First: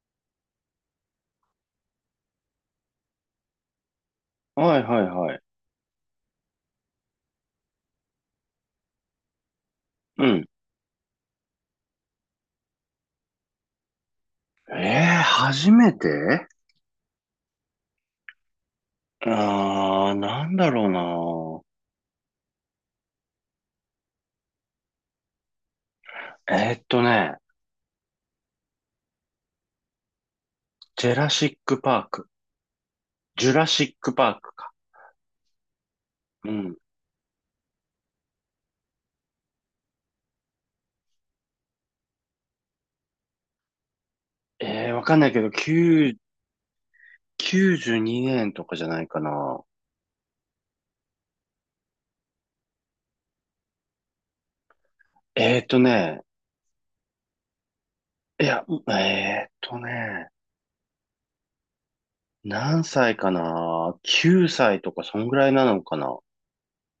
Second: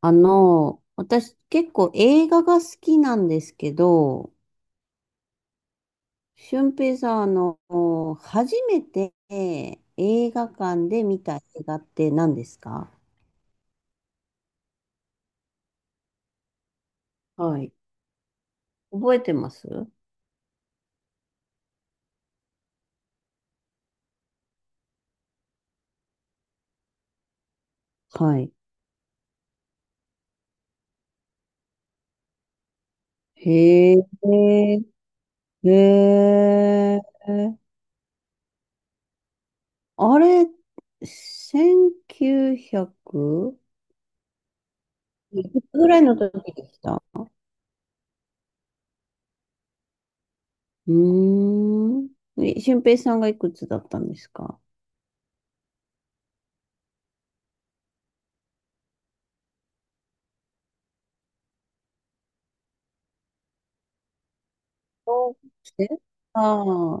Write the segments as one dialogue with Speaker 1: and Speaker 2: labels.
Speaker 1: 私結構映画が好きなんですけど、
Speaker 2: はいはいはい。
Speaker 1: 俊平さん、初めて
Speaker 2: う
Speaker 1: 映
Speaker 2: ん。
Speaker 1: 画館で見た映画って何ですか？
Speaker 2: 初めて
Speaker 1: はい。覚えてます？
Speaker 2: なんだろうな。
Speaker 1: はい。
Speaker 2: ジェラシックパーク。ジュラシ
Speaker 1: へ
Speaker 2: ッ
Speaker 1: え、
Speaker 2: クパークか。
Speaker 1: へ
Speaker 2: うん。
Speaker 1: え、あれ、1900
Speaker 2: わかんないけ
Speaker 1: い
Speaker 2: ど、
Speaker 1: くつぐらい
Speaker 2: 9、
Speaker 1: の時でした？
Speaker 2: 92年とかじゃないかな。
Speaker 1: うーん。俊平さんがいくつだったんですか？
Speaker 2: えーっとね、いや、えーっとね、何歳かな ?9 歳とか、そん
Speaker 1: 小
Speaker 2: ぐらいなの
Speaker 1: 学
Speaker 2: か
Speaker 1: 生。
Speaker 2: な。
Speaker 1: あ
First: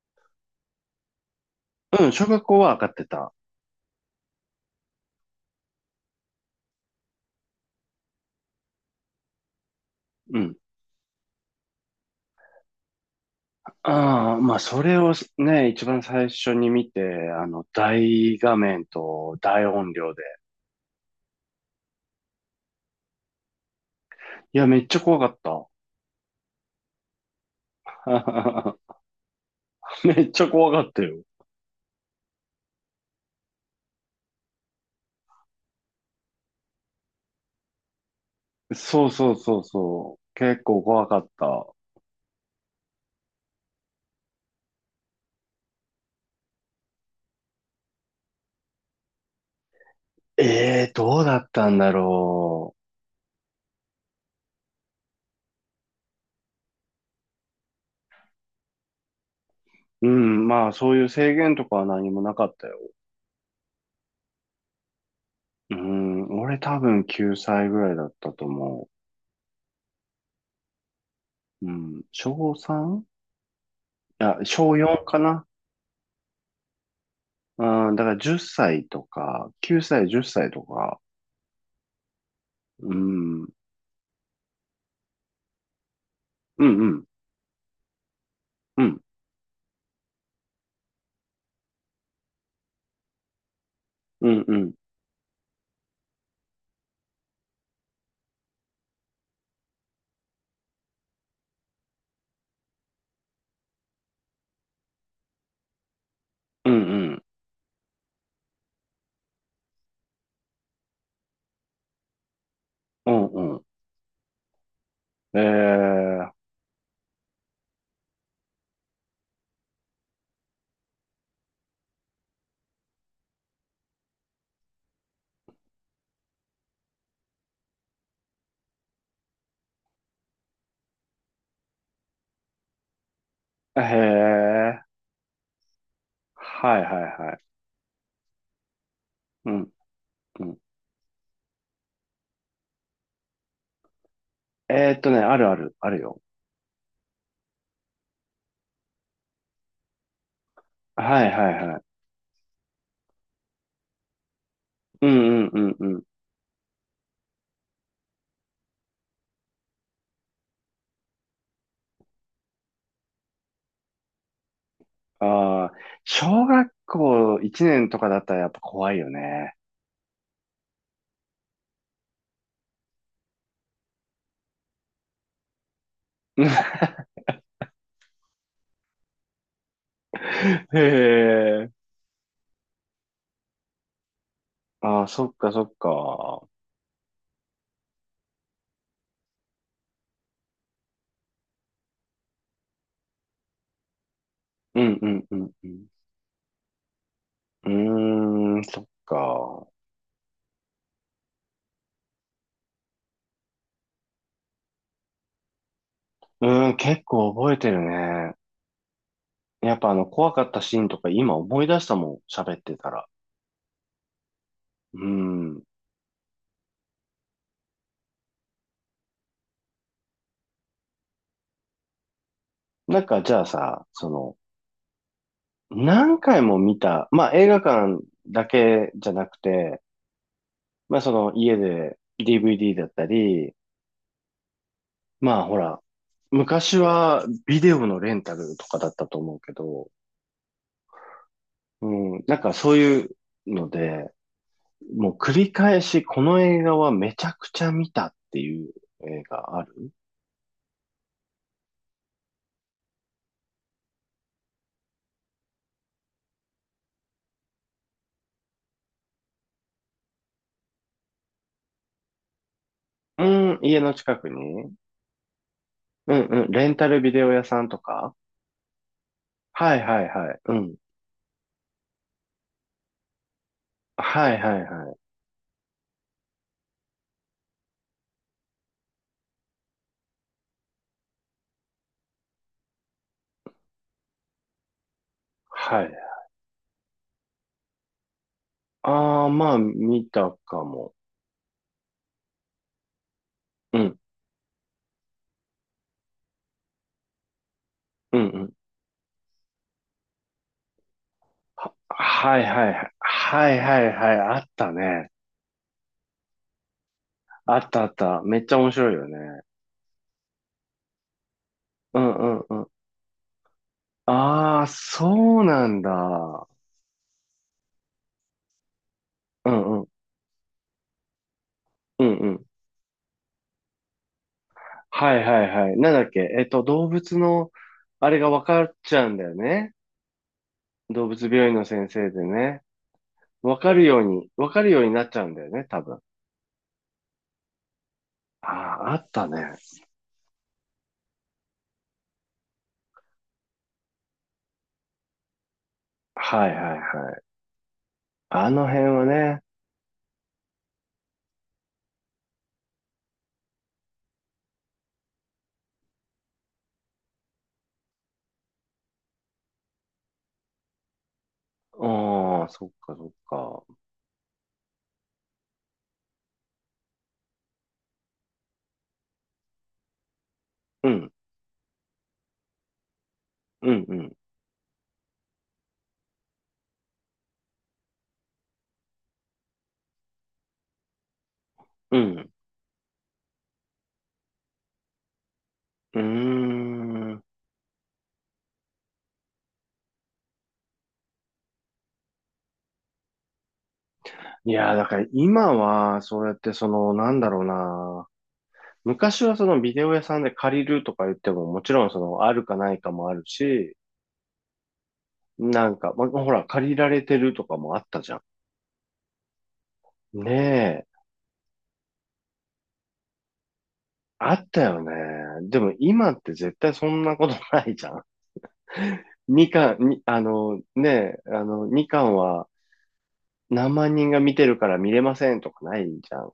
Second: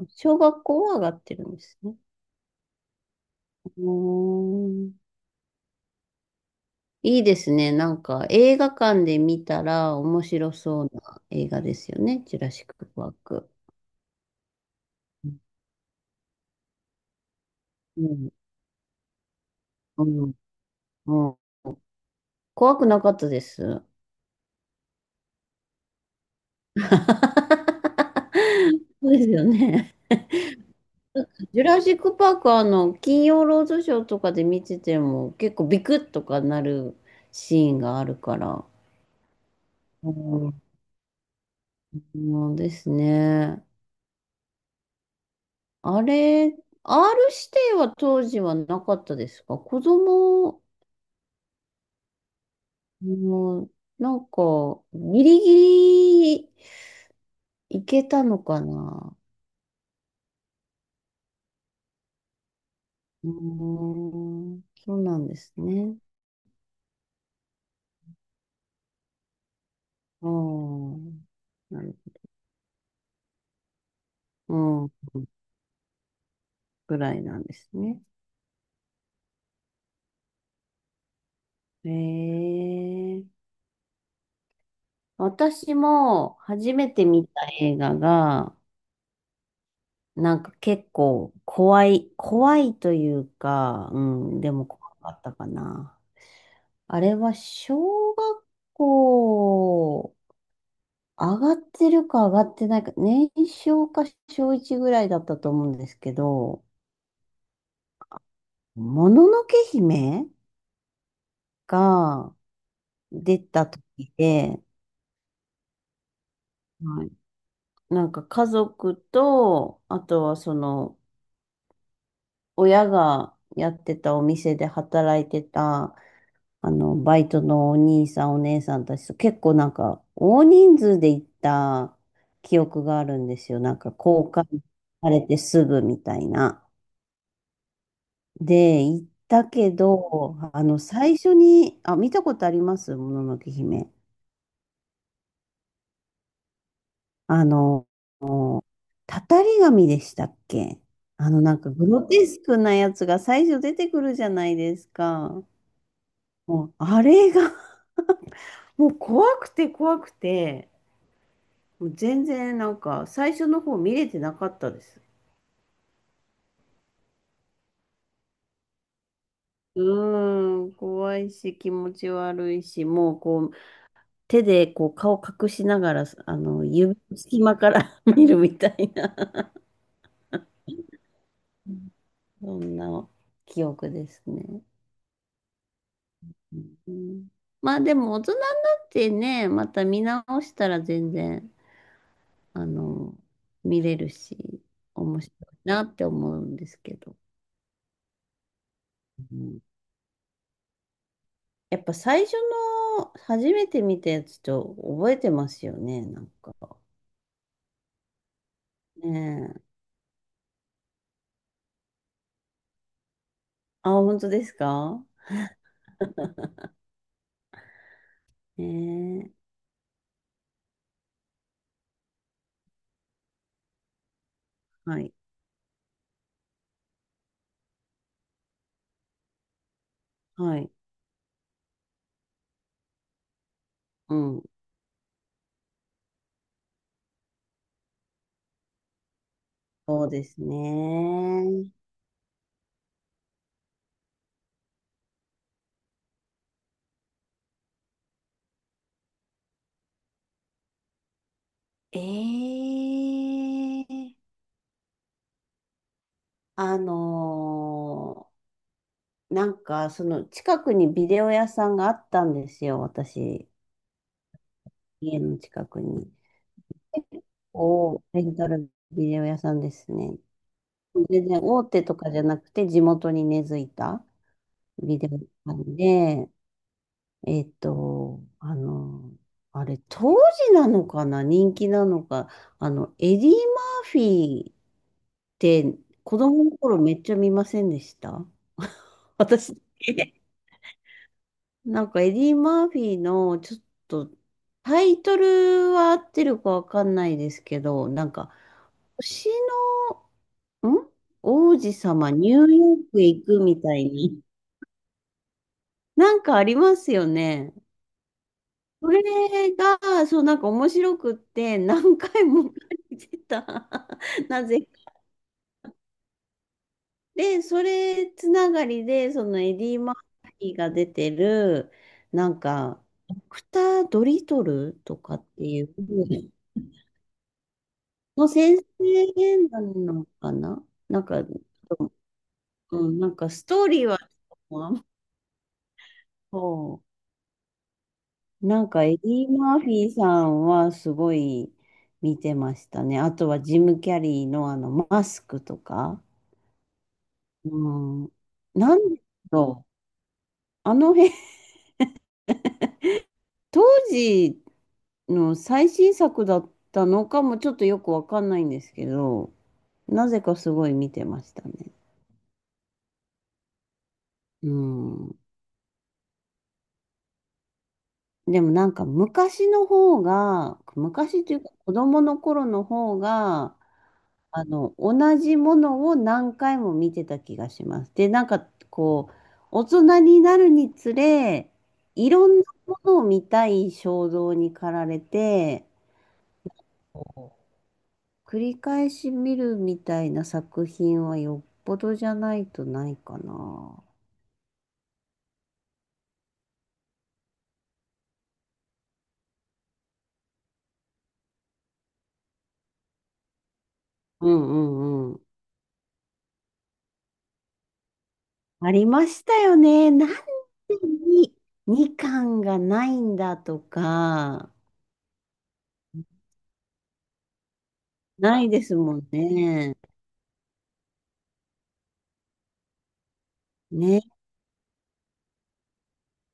Speaker 1: あ、小学校は上がってるんですね。
Speaker 2: うん、小学校は上がってた。
Speaker 1: うーん。いいですね。なんか映画館で見たら面
Speaker 2: う
Speaker 1: 白
Speaker 2: ん。
Speaker 1: そうな映画ですよね。ジュラシック・パーク。
Speaker 2: ああ、まあ、それを
Speaker 1: う
Speaker 2: ね、一番最初に見て、
Speaker 1: ん、
Speaker 2: 大画面と大音
Speaker 1: う
Speaker 2: 量で。
Speaker 1: ん、うん。怖くなかったです？
Speaker 2: いや、めっちゃ怖かっ
Speaker 1: そ
Speaker 2: た。
Speaker 1: うですよね。
Speaker 2: めっちゃ怖かったよ。
Speaker 1: ジュラシック・パークは金曜ロードショーとかで見てても結構ビクッとかなるシーンがあるから。
Speaker 2: そうそうそう
Speaker 1: う
Speaker 2: そう。
Speaker 1: ん、
Speaker 2: 結構怖かった。
Speaker 1: うんですね。あれ、R 指定は当時はなかったですか？子
Speaker 2: え
Speaker 1: 供、
Speaker 2: え、どうだったんだろ
Speaker 1: うん、なんか、ギリギリいけたのかな？
Speaker 2: う。うん、まあ、そういう制限とかは何もなかったよ。
Speaker 1: うーん、そうなんです
Speaker 2: う
Speaker 1: ね。
Speaker 2: ん、俺多分9歳ぐらいだったと思
Speaker 1: うん、
Speaker 2: う。う
Speaker 1: なる
Speaker 2: ん、小 3? いや、
Speaker 1: ほ
Speaker 2: 小
Speaker 1: ど。う
Speaker 2: 4
Speaker 1: ん、
Speaker 2: かな。
Speaker 1: ぐらいなんです
Speaker 2: うん、
Speaker 1: ね。
Speaker 2: だから10歳とか、9歳、10歳とか、
Speaker 1: へ
Speaker 2: うん、うん、
Speaker 1: え。私も
Speaker 2: う
Speaker 1: 初め
Speaker 2: ん、
Speaker 1: て見た映画が、
Speaker 2: うん、
Speaker 1: なんか結構怖い、怖いというか、う
Speaker 2: う
Speaker 1: ん、
Speaker 2: ん、
Speaker 1: で
Speaker 2: う
Speaker 1: も
Speaker 2: ん、
Speaker 1: 怖かったかな。あれは小学校上がってるか上がってないか、年少か小1ぐらいだったと思うんですけど、
Speaker 2: うん、うん、
Speaker 1: もののけ姫が
Speaker 2: うん、
Speaker 1: 出
Speaker 2: うん。
Speaker 1: た時で、
Speaker 2: え
Speaker 1: はい。なんか家族と、あとはその親がやってたお店で働いてたバイトのお兄さん、お姉さんたちと結構なんか、大人数で行った記憶があるんですよ。なん
Speaker 2: へ
Speaker 1: か、交換
Speaker 2: え、
Speaker 1: されてすぐみたいな。
Speaker 2: はい、はい、はい。
Speaker 1: で、行った
Speaker 2: う
Speaker 1: け
Speaker 2: ん、
Speaker 1: ど、
Speaker 2: うん。
Speaker 1: 最初に、あ、見たことあります？もののけ姫。
Speaker 2: あるある、あるよ。
Speaker 1: あの、たたり神でしたっけ？
Speaker 2: はい、はい、
Speaker 1: なんか、
Speaker 2: はい。
Speaker 1: グロテスクなやつが最初出てくるじゃないです
Speaker 2: うん、う
Speaker 1: か。
Speaker 2: ん、うん、うん。
Speaker 1: もう、あれがもう怖くて怖くて、もう全然なんか最初の方見れてなかったです。
Speaker 2: ああ、小学校1年とかだったらやっぱ怖いよね。
Speaker 1: うーん、怖いし気持ち悪いし、もうこう手でこう顔隠しながら、あの 指の隙間から 見るみたいな、
Speaker 2: へえ。
Speaker 1: そんな記憶ですね。
Speaker 2: ああ、そっかそっか。
Speaker 1: うん。まあでも大人になってね、また見直したら全然、あの、見れるし、
Speaker 2: うんう
Speaker 1: 面
Speaker 2: ん
Speaker 1: 白
Speaker 2: うん
Speaker 1: い
Speaker 2: う
Speaker 1: なって思うんですけど。
Speaker 2: ん。うーん、そっ
Speaker 1: うん。
Speaker 2: か。
Speaker 1: やっぱ最初の初めて見たやつと覚えてますよね、なん
Speaker 2: う
Speaker 1: か。
Speaker 2: ーん、結構覚えてるね。
Speaker 1: ねえ。
Speaker 2: やっぱ怖かったシーンとか今思い出したもん、喋ってたら。
Speaker 1: あ、本当です
Speaker 2: う
Speaker 1: か？
Speaker 2: ん。
Speaker 1: ねえ。
Speaker 2: なんかじゃあさ、
Speaker 1: はい。
Speaker 2: 何回も見た、まあ映画館だけじゃなくて、
Speaker 1: はい。
Speaker 2: まあその家で DVD だったり、
Speaker 1: うん。
Speaker 2: まあほら、昔はビデオのレンタルとかだったと思うけど、
Speaker 1: そうですね。
Speaker 2: うん、なんかそういうので、もう繰り返しこの映画はめちゃくちゃ見たっていう映画ある。
Speaker 1: ええ、あのなんかその近くにビデオ屋さんがあったんですよ、
Speaker 2: う
Speaker 1: 私。
Speaker 2: ん、家の近くに
Speaker 1: 家の近くに。
Speaker 2: うんうん。レンタル
Speaker 1: 結
Speaker 2: ビデオ屋さんと
Speaker 1: 構
Speaker 2: か
Speaker 1: レンタルビデオ屋さんで
Speaker 2: はい
Speaker 1: す
Speaker 2: はい
Speaker 1: ね。
Speaker 2: はい。うん。
Speaker 1: 全然大手とかじゃなくて地元に根付いた。
Speaker 2: はいはいは
Speaker 1: ビ
Speaker 2: い。
Speaker 1: デオ館で、えっと、あの、あれ、当時なのかな、人気なのか、エディ・マーフィーって
Speaker 2: はい。
Speaker 1: 子供の頃めっちゃ見ませんでした？
Speaker 2: ああ、ま
Speaker 1: 私、
Speaker 2: あ、見たかも。
Speaker 1: なんかエディ・マーフィーのちょっ
Speaker 2: うん。
Speaker 1: とタイトルは合ってるかわかんないですけど、なん
Speaker 2: うん
Speaker 1: か、
Speaker 2: うん。
Speaker 1: 星の、王子様ニュー
Speaker 2: はい
Speaker 1: ヨ
Speaker 2: はい
Speaker 1: ー
Speaker 2: はい。
Speaker 1: クへ行く
Speaker 2: はい
Speaker 1: みた
Speaker 2: は
Speaker 1: い
Speaker 2: い
Speaker 1: に、
Speaker 2: はい。あったね。
Speaker 1: なんかありますよね。
Speaker 2: あったあった。めっちゃ面
Speaker 1: そ
Speaker 2: 白い
Speaker 1: れ
Speaker 2: よね。
Speaker 1: が、そう、なんか面白くって、何
Speaker 2: うんう
Speaker 1: 回も
Speaker 2: んうん。
Speaker 1: 借りてた。なぜ
Speaker 2: ああ、
Speaker 1: か。
Speaker 2: そうなんだ。
Speaker 1: で、それつながりで、その
Speaker 2: う
Speaker 1: エデ
Speaker 2: ん
Speaker 1: ィ・
Speaker 2: うん。
Speaker 1: マーフィーが出てる、
Speaker 2: うんう
Speaker 1: なん
Speaker 2: ん。
Speaker 1: か、ドクター・ドリトルと
Speaker 2: は
Speaker 1: か
Speaker 2: い
Speaker 1: っ
Speaker 2: は
Speaker 1: て
Speaker 2: い
Speaker 1: い
Speaker 2: は
Speaker 1: う、
Speaker 2: い。なんだっけ。動物の、あれ
Speaker 1: の
Speaker 2: が分
Speaker 1: 先
Speaker 2: かっちゃうんだよ
Speaker 1: 生な
Speaker 2: ね。
Speaker 1: のかな、なん
Speaker 2: 動物
Speaker 1: か、
Speaker 2: 病院の先生でね。
Speaker 1: うん、なんかストーリーは、
Speaker 2: 分かるよう
Speaker 1: そ
Speaker 2: になっちゃうんだよね、多分。
Speaker 1: う。
Speaker 2: あ
Speaker 1: なんか
Speaker 2: あ、あ
Speaker 1: エデ
Speaker 2: った
Speaker 1: ィ・マ
Speaker 2: ね。
Speaker 1: ーフィーさんはすごい見てましたね。あとはジム・キャリーのあのマスクとか。
Speaker 2: はいはいはい。
Speaker 1: うん。
Speaker 2: あの
Speaker 1: な
Speaker 2: 辺
Speaker 1: んだ
Speaker 2: はね。
Speaker 1: ろう。あの辺、当時の最新作だったのかもちょっとよくわかんないんですけど、なぜかすごい見てましたね。
Speaker 2: ああ、そっかそっか。
Speaker 1: うん。でもなんか昔の方が、
Speaker 2: うん、
Speaker 1: 昔というか子供の頃の方が、
Speaker 2: うん、うん、
Speaker 1: 同じものを何回も見てた気がします。で、なんかこう、大人になるにつれ、
Speaker 2: う
Speaker 1: いろ
Speaker 2: ん。
Speaker 1: んなものを見たい衝動に駆られて、
Speaker 2: うーん。
Speaker 1: 繰り返し見るみたいな作品はよっぽどじゃないとないかな。
Speaker 2: いやー、だから今は、そうやってなんだろうな。昔はそのビデオ屋さんで借りるとか言っても、もちろんあるかないかもあるし、
Speaker 1: うんうんうん。
Speaker 2: なんか、ま、ほら、借りられてるとかもあったじゃ
Speaker 1: ありましたよね。なんで
Speaker 2: ん。ねえ。
Speaker 1: に2巻がないんだと
Speaker 2: あっ
Speaker 1: か、
Speaker 2: たよね。でも今って絶対そんなことないじゃん。
Speaker 1: ないですもん
Speaker 2: みかん、
Speaker 1: ね。
Speaker 2: み、あの、ねえ、あの、みかんは何万
Speaker 1: ね、
Speaker 2: 人が見てるから見れませんとかないじゃん。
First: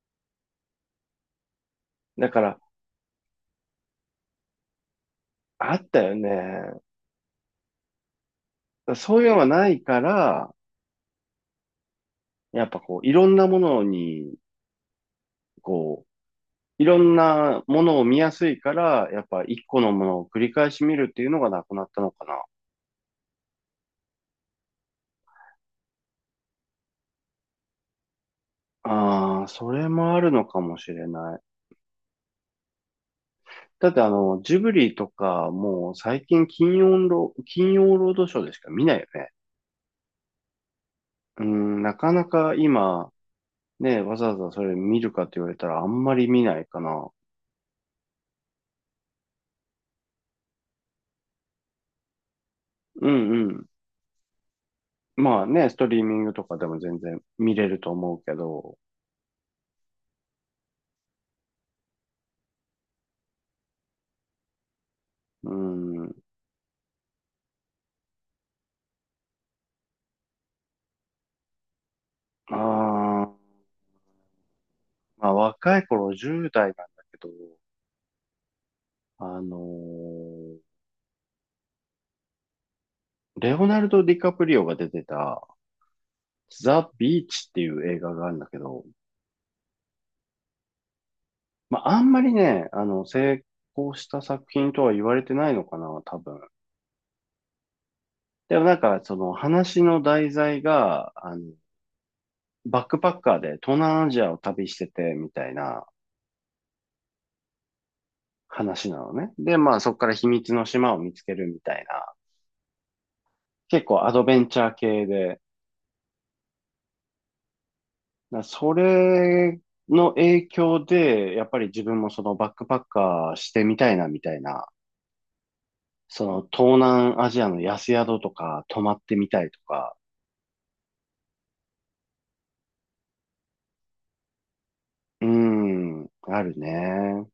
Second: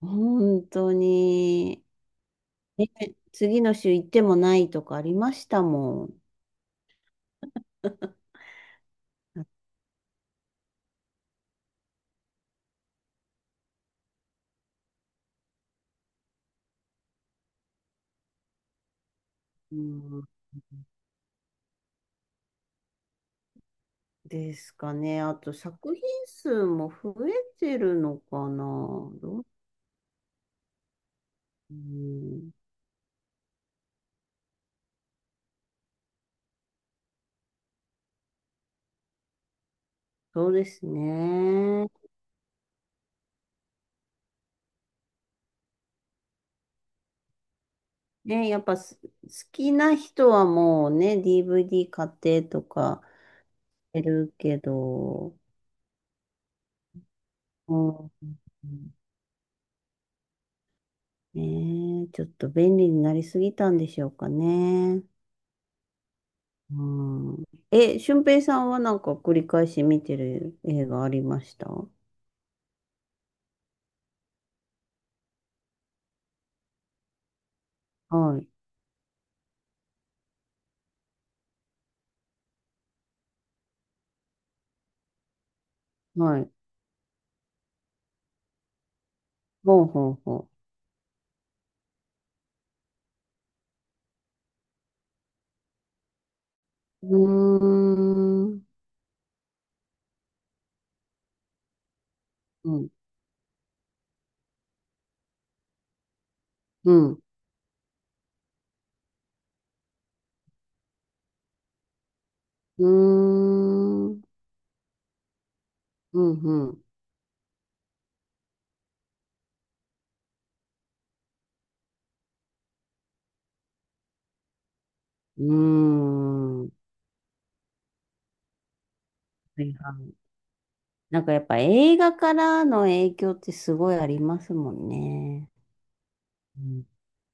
Speaker 1: 本当に。
Speaker 2: だから、
Speaker 1: ね、次の週行ってもないとかありました
Speaker 2: あった
Speaker 1: も
Speaker 2: よ
Speaker 1: ん。
Speaker 2: ね。そういうのがないから、やっぱこう、こう、いろんなものを見やすいから、やっぱ一
Speaker 1: う
Speaker 2: 個のもの
Speaker 1: ん
Speaker 2: を繰り返し見るっていうのがなくなったのか
Speaker 1: ですかね。あと作品数も増えてるのかな。
Speaker 2: な。
Speaker 1: ど
Speaker 2: あ
Speaker 1: う、
Speaker 2: あ、それもあるのかもしれない。
Speaker 1: うん、
Speaker 2: だってジブリとか、もう最近金曜ロードショーでしか見ないよね。
Speaker 1: そうです
Speaker 2: うん、
Speaker 1: ね。
Speaker 2: なかなか今、ね、わざわざそれ見るかって言われたらあんまり見ないかな。
Speaker 1: ね、やっぱす好きな人はもうね、DVD 買ってとか
Speaker 2: うんうん。
Speaker 1: やるけど、
Speaker 2: まあね、ストリーミングとかでも全然見れ
Speaker 1: う
Speaker 2: ると思うけ
Speaker 1: ん、
Speaker 2: ど、
Speaker 1: ねえ、ちょっと便利になりすぎたんでしょうかね。
Speaker 2: うん。
Speaker 1: うん。俊平さんはなんか繰り返し見てる映画ありました？は
Speaker 2: あーまあ、若い頃10代なんだけど、
Speaker 1: い。
Speaker 2: あのーレオナルド・ディカプリオが出てた、
Speaker 1: はい。
Speaker 2: ザ・ビーチっていう映画があるんだけど、
Speaker 1: ほうほうほ
Speaker 2: まあ、あんまりね、成功した作品とは言われてないのかな、多分。
Speaker 1: う。うー
Speaker 2: で
Speaker 1: ん。
Speaker 2: もなんか、その話の題材が、
Speaker 1: う
Speaker 2: バッ
Speaker 1: ん。
Speaker 2: クパッカーで東南アジアを旅しててみたいな
Speaker 1: うん。
Speaker 2: 話なのね。で、まあそこから秘密の島を見つけるみたいな、
Speaker 1: う
Speaker 2: 結構
Speaker 1: ー
Speaker 2: ア
Speaker 1: ん。
Speaker 2: ドベンチャー系で、
Speaker 1: うん。うん。
Speaker 2: それの影響で、やっぱり自分もそのバックパッカーしてみたいなみたいな、
Speaker 1: うー
Speaker 2: その
Speaker 1: ん。は
Speaker 2: 東南アジアの安宿とか泊まってみたいと
Speaker 1: いは
Speaker 2: か、
Speaker 1: い。なんかやっぱ映画からの影響ってすごいありますもん
Speaker 2: う
Speaker 1: ね。
Speaker 2: ん、あるね。